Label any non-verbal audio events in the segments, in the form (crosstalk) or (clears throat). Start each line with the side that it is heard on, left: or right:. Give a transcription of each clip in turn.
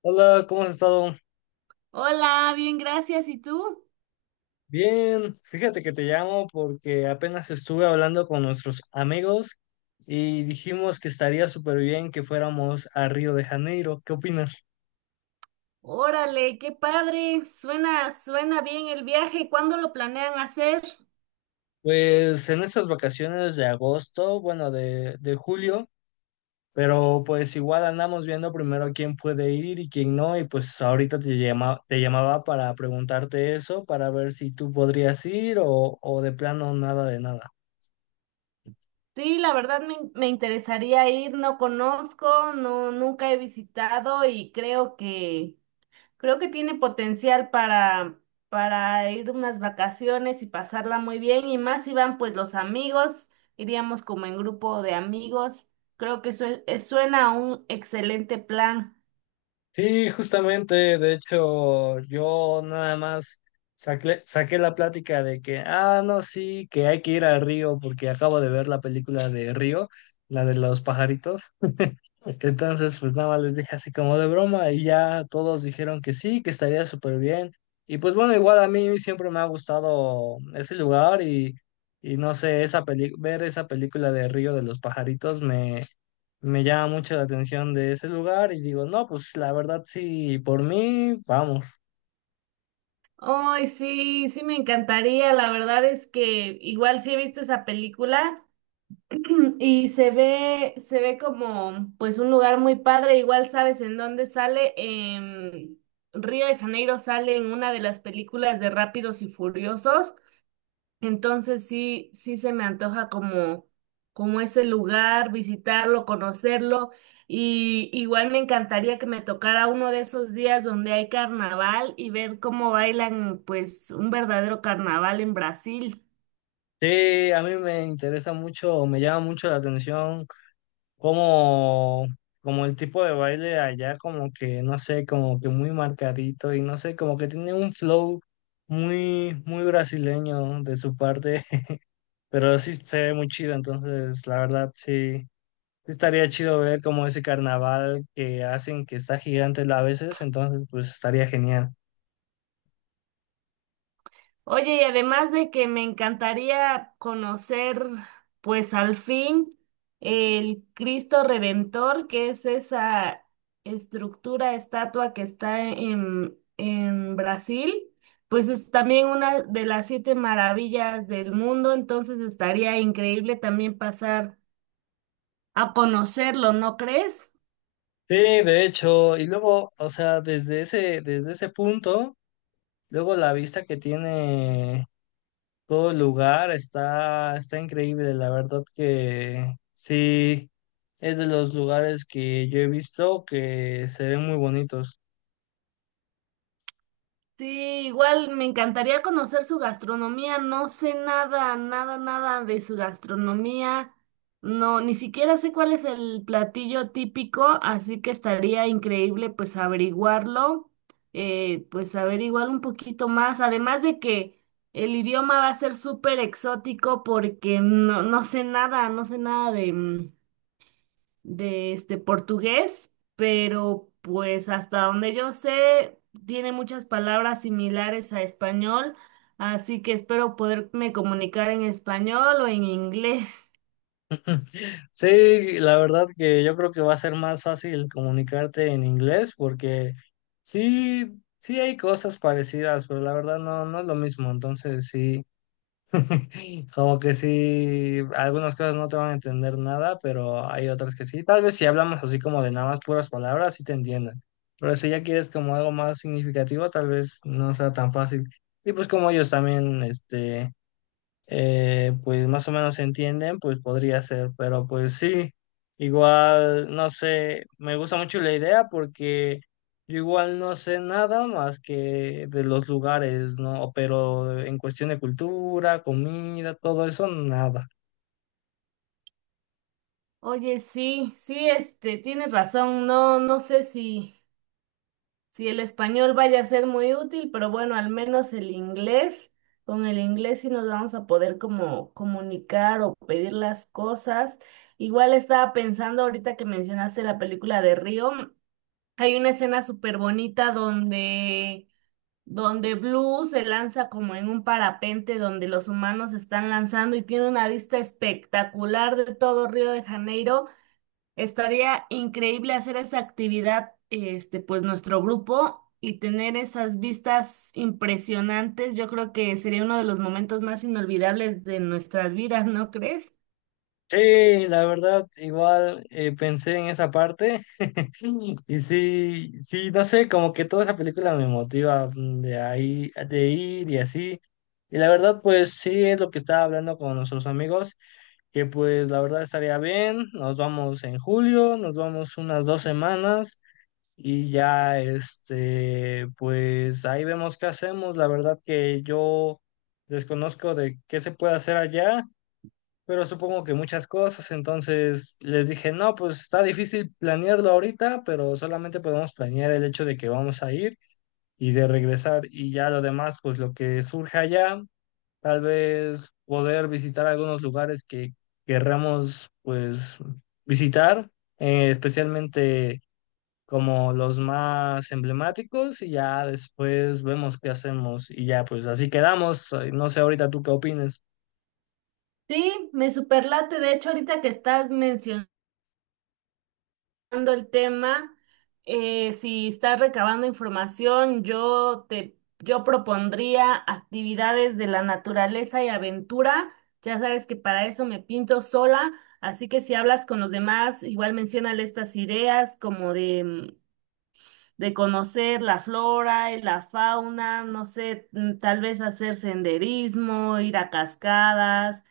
left: Hola, ¿cómo has estado?
right: Hola, bien, gracias. ¿Y tú?
left: Bien, fíjate que te llamo porque apenas estuve hablando con nuestros amigos y dijimos que estaría súper bien que fuéramos a Río de Janeiro. ¿Qué opinas?
right: Órale, qué padre. Suena bien el viaje. ¿Cuándo lo planean hacer?
left: Pues en estas vacaciones de agosto, bueno, de julio, pero pues igual andamos viendo primero quién puede ir y quién no, y pues ahorita te llama, te llamaba para preguntarte eso, para ver si tú podrías ir o de plano nada de nada.
right: Sí, la verdad me interesaría ir. No conozco, no, nunca he visitado y creo que tiene potencial para ir unas vacaciones y pasarla muy bien. Y más si van pues los amigos, iríamos como en grupo de amigos. Creo que suena a un excelente plan.
left: Sí, justamente, de hecho, yo nada más saqué la plática de que, ah, no, sí, que hay que ir al río porque acabo de ver la película de Río, la de los pajaritos. Entonces, pues nada más les dije así como de broma y ya todos dijeron que sí, que estaría súper bien. Y pues bueno, igual a mí siempre me ha gustado ese lugar y no sé, esa peli ver esa película de Río de los pajaritos me llama mucho la atención de ese lugar y digo, no, pues la verdad sí, por mí, vamos.
right: Ay, sí, sí me encantaría. La verdad es que igual sí he visto esa película (clears throat) y se ve como pues un lugar muy padre. Igual sabes en dónde sale. En Río de Janeiro sale en una de las películas de Rápidos y Furiosos, entonces sí, sí se me antoja como, como ese lugar, visitarlo, conocerlo. Y igual me encantaría que me tocara uno de esos días donde hay carnaval y ver cómo bailan pues un verdadero carnaval en Brasil.
left: Sí, a mí me interesa mucho, o me llama mucho la atención como, como el tipo de baile allá, como que, no sé, como que muy marcadito y no sé, como que tiene un flow muy, muy brasileño de su parte, (laughs) pero sí se ve muy chido, entonces la verdad sí. Sí, estaría chido ver como ese carnaval que hacen que está gigante a veces, entonces pues estaría genial.
right: Oye, y además de que me encantaría conocer, pues al fin, el Cristo Redentor, que es esa estructura, estatua que está en Brasil, pues es también una de las siete maravillas del mundo, entonces estaría increíble también pasar a conocerlo, ¿no crees?
left: Sí, de hecho, y luego, o sea, desde ese punto, luego la vista que tiene todo el lugar está increíble, la verdad que sí, es de los lugares que yo he visto que se ven muy bonitos.
right: Sí, igual me encantaría conocer su gastronomía. No sé nada, nada, nada de su gastronomía. No, ni siquiera sé cuál es el platillo típico, así que estaría increíble pues averiguarlo, pues averiguar un poquito más. Además de que el idioma va a ser súper exótico porque no, no sé nada, no sé nada de este portugués, pero pues hasta donde yo sé, tiene muchas palabras similares a español, así que espero poderme comunicar en español o en inglés.
left: Sí, la verdad que yo creo que va a ser más fácil comunicarte en inglés porque sí, sí hay cosas parecidas, pero la verdad no, no es lo mismo, entonces sí. (laughs) Como que sí, algunas cosas no te van a entender nada, pero hay otras que sí. Tal vez si hablamos así como de nada más puras palabras, sí te entiendan. Pero si ya quieres como algo más significativo, tal vez no sea tan fácil. Y pues como ellos también, este, pues más o menos se entienden, pues podría ser, pero pues sí, igual, no sé, me gusta mucho la idea porque yo igual no sé nada más que de los lugares, ¿no? Pero en cuestión de cultura, comida, todo eso, nada.
right: (laughs) Oye, sí, sí, este, tienes razón, no, no sé si, si el español vaya a ser muy útil, pero bueno, al menos el inglés. Con el inglés sí nos vamos a poder como comunicar o pedir las cosas. Igual estaba pensando ahorita que mencionaste la película de Río. Hay una escena súper bonita donde, donde Blue se lanza como en un parapente donde los humanos se están lanzando y tiene una vista espectacular de todo Río de Janeiro. Estaría increíble hacer esa actividad, este, pues nuestro grupo y tener esas vistas impresionantes. Yo creo que sería uno de los momentos más inolvidables de nuestras vidas, ¿no crees?
left: Sí, la verdad, igual pensé en esa parte. Sí, y sí, sí, no sé, como que toda esa película me motiva de ahí, de ir y así. Y la verdad, pues sí, es lo que estaba hablando con nuestros amigos, que pues la verdad estaría bien, nos vamos en julio, nos vamos unas dos semanas y ya, este, pues ahí vemos qué hacemos. La verdad que yo desconozco de qué se puede hacer allá, pero supongo que muchas cosas, entonces les dije, no, pues está difícil planearlo ahorita, pero solamente podemos planear el hecho de que vamos a ir y de regresar y ya lo demás, pues lo que surja allá, tal vez poder visitar algunos lugares que querramos, pues visitar, especialmente como los más emblemáticos y ya después vemos qué hacemos y ya pues así quedamos, no sé ahorita tú qué opinas.
right: Sí, me superlate. De hecho, ahorita que estás mencionando tocando el tema, si estás recabando información, yo propondría actividades de la naturaleza y aventura. Ya sabes que para eso me pinto sola, así que si hablas con los demás, igual menciónale estas ideas como de, mm, de conocer la flora y la fauna, no sé, mm, tal vez hacer senderismo, ir a cascadas,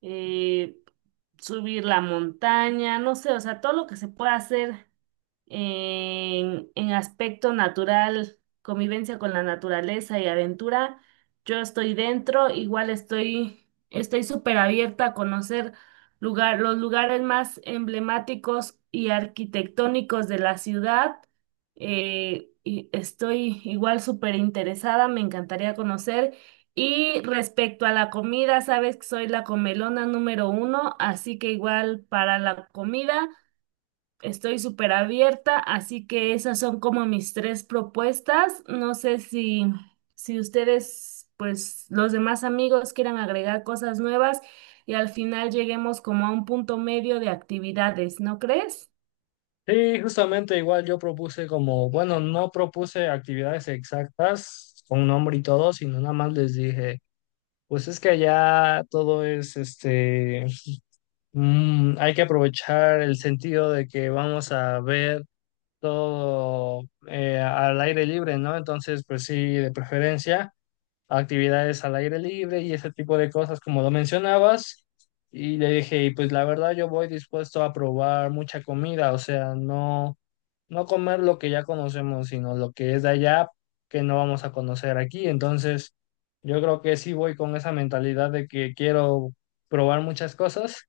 right: eh, subir la montaña, no sé, o sea, todo lo que se pueda hacer en aspecto natural, convivencia con la naturaleza y aventura, yo estoy dentro, igual estoy súper abierta a conocer los lugares más emblemáticos y arquitectónicos de la ciudad. Eh, y estoy igual súper interesada, me encantaría conocer. Y respecto a la comida, sabes que soy la comelona número uno, así que igual para la comida. Estoy súper abierta, así que esas son como mis tres propuestas. No sé si, si ustedes, pues los demás amigos quieran agregar cosas nuevas y al final lleguemos como a un punto medio de actividades, ¿no crees?
left: Sí, justamente igual yo propuse como, bueno, no propuse actividades exactas con nombre y todo, sino nada más les dije, pues es que ya todo es, este, mm, hay que aprovechar el sentido de que vamos a ver todo al aire libre, ¿no? Entonces, pues sí, de preferencia actividades al aire libre y ese tipo de cosas, como lo mencionabas. Y le dije, "Y pues la verdad yo voy dispuesto a probar mucha comida, o sea, no, no comer lo que ya conocemos, sino lo que es de allá que no vamos a conocer aquí. Entonces, yo creo que sí voy con esa mentalidad de que quiero probar muchas cosas,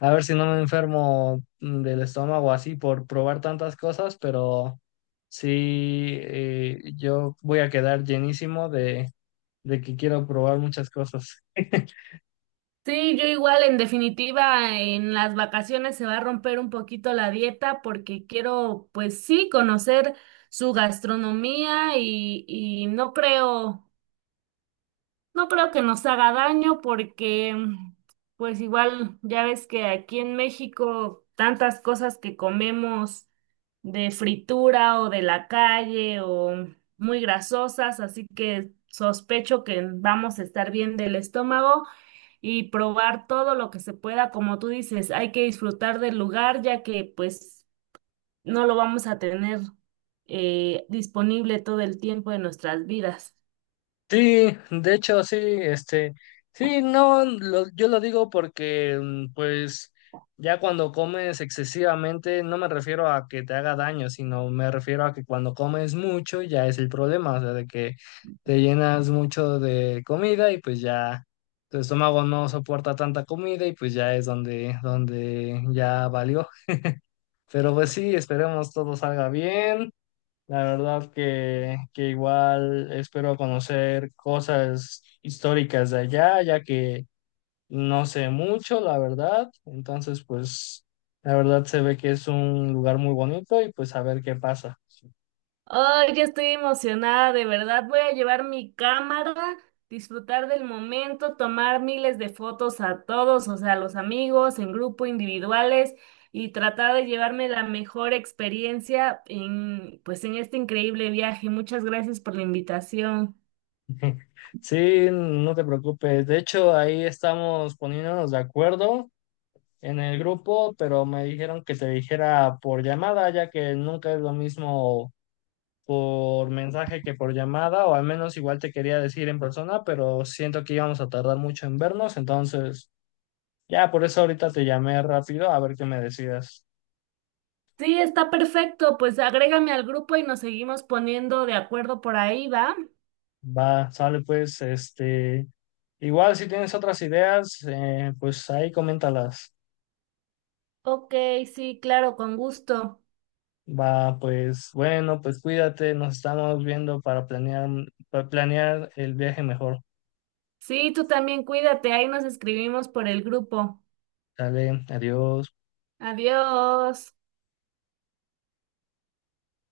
left: a ver si no me enfermo del estómago así por probar tantas cosas, pero sí, yo voy a quedar llenísimo de que quiero probar muchas cosas. (laughs)
right: Sí, yo igual, en definitiva, en las vacaciones se va a romper un poquito la dieta porque quiero, pues sí, conocer su gastronomía y no creo. No creo que nos haga daño porque, mm, pues igual, ya ves que aquí en México tantas cosas que comemos de fritura o de la calle o muy grasosas, así que sospecho que vamos a estar bien del estómago y probar todo lo que se pueda, como tú dices, hay que disfrutar del lugar ya que pues no lo vamos a tener disponible todo el tiempo de nuestras vidas.
left: Sí, de hecho, sí, este, sí, no, yo lo digo porque, pues, ya cuando comes excesivamente, no me refiero a que te haga daño, sino me refiero a que cuando comes mucho ya es el problema, o sea, de que te llenas mucho de comida y pues ya tu estómago no soporta tanta comida y pues ya es donde, donde ya valió. Pero pues sí, esperemos todo salga bien. La verdad que igual espero conocer cosas históricas de allá, ya que no sé mucho, la verdad. Entonces, pues, la verdad se ve que es un lugar muy bonito y pues a ver qué pasa.
right: Ay, ya estoy emocionada, de verdad. Voy a llevar mi cámara, disfrutar del momento, tomar miles de fotos a todos, o sea, a los amigos, en grupo, individuales, y tratar de llevarme la mejor experiencia en, pues, en este increíble viaje. Muchas gracias por la invitación.
left: Sí, no te preocupes. De hecho, ahí estamos poniéndonos de acuerdo en el grupo, pero me dijeron que te dijera por llamada, ya que nunca es lo mismo por mensaje que por llamada, o al menos igual te quería decir en persona, pero siento que íbamos a tardar mucho en vernos, entonces ya por eso ahorita te llamé rápido a ver qué me decidas.
right: Sí, está perfecto. Pues agrégame al grupo y nos seguimos poniendo de acuerdo por ahí, ¿va?
left: Va, sale pues, este, igual si tienes otras ideas, pues ahí coméntalas.
right: Ok, sí, claro, con gusto.
left: Va, pues bueno, pues cuídate, nos estamos viendo para planear el viaje mejor.
right: Sí, tú también cuídate, ahí nos escribimos por el grupo.
left: Dale, adiós.
right: Adiós.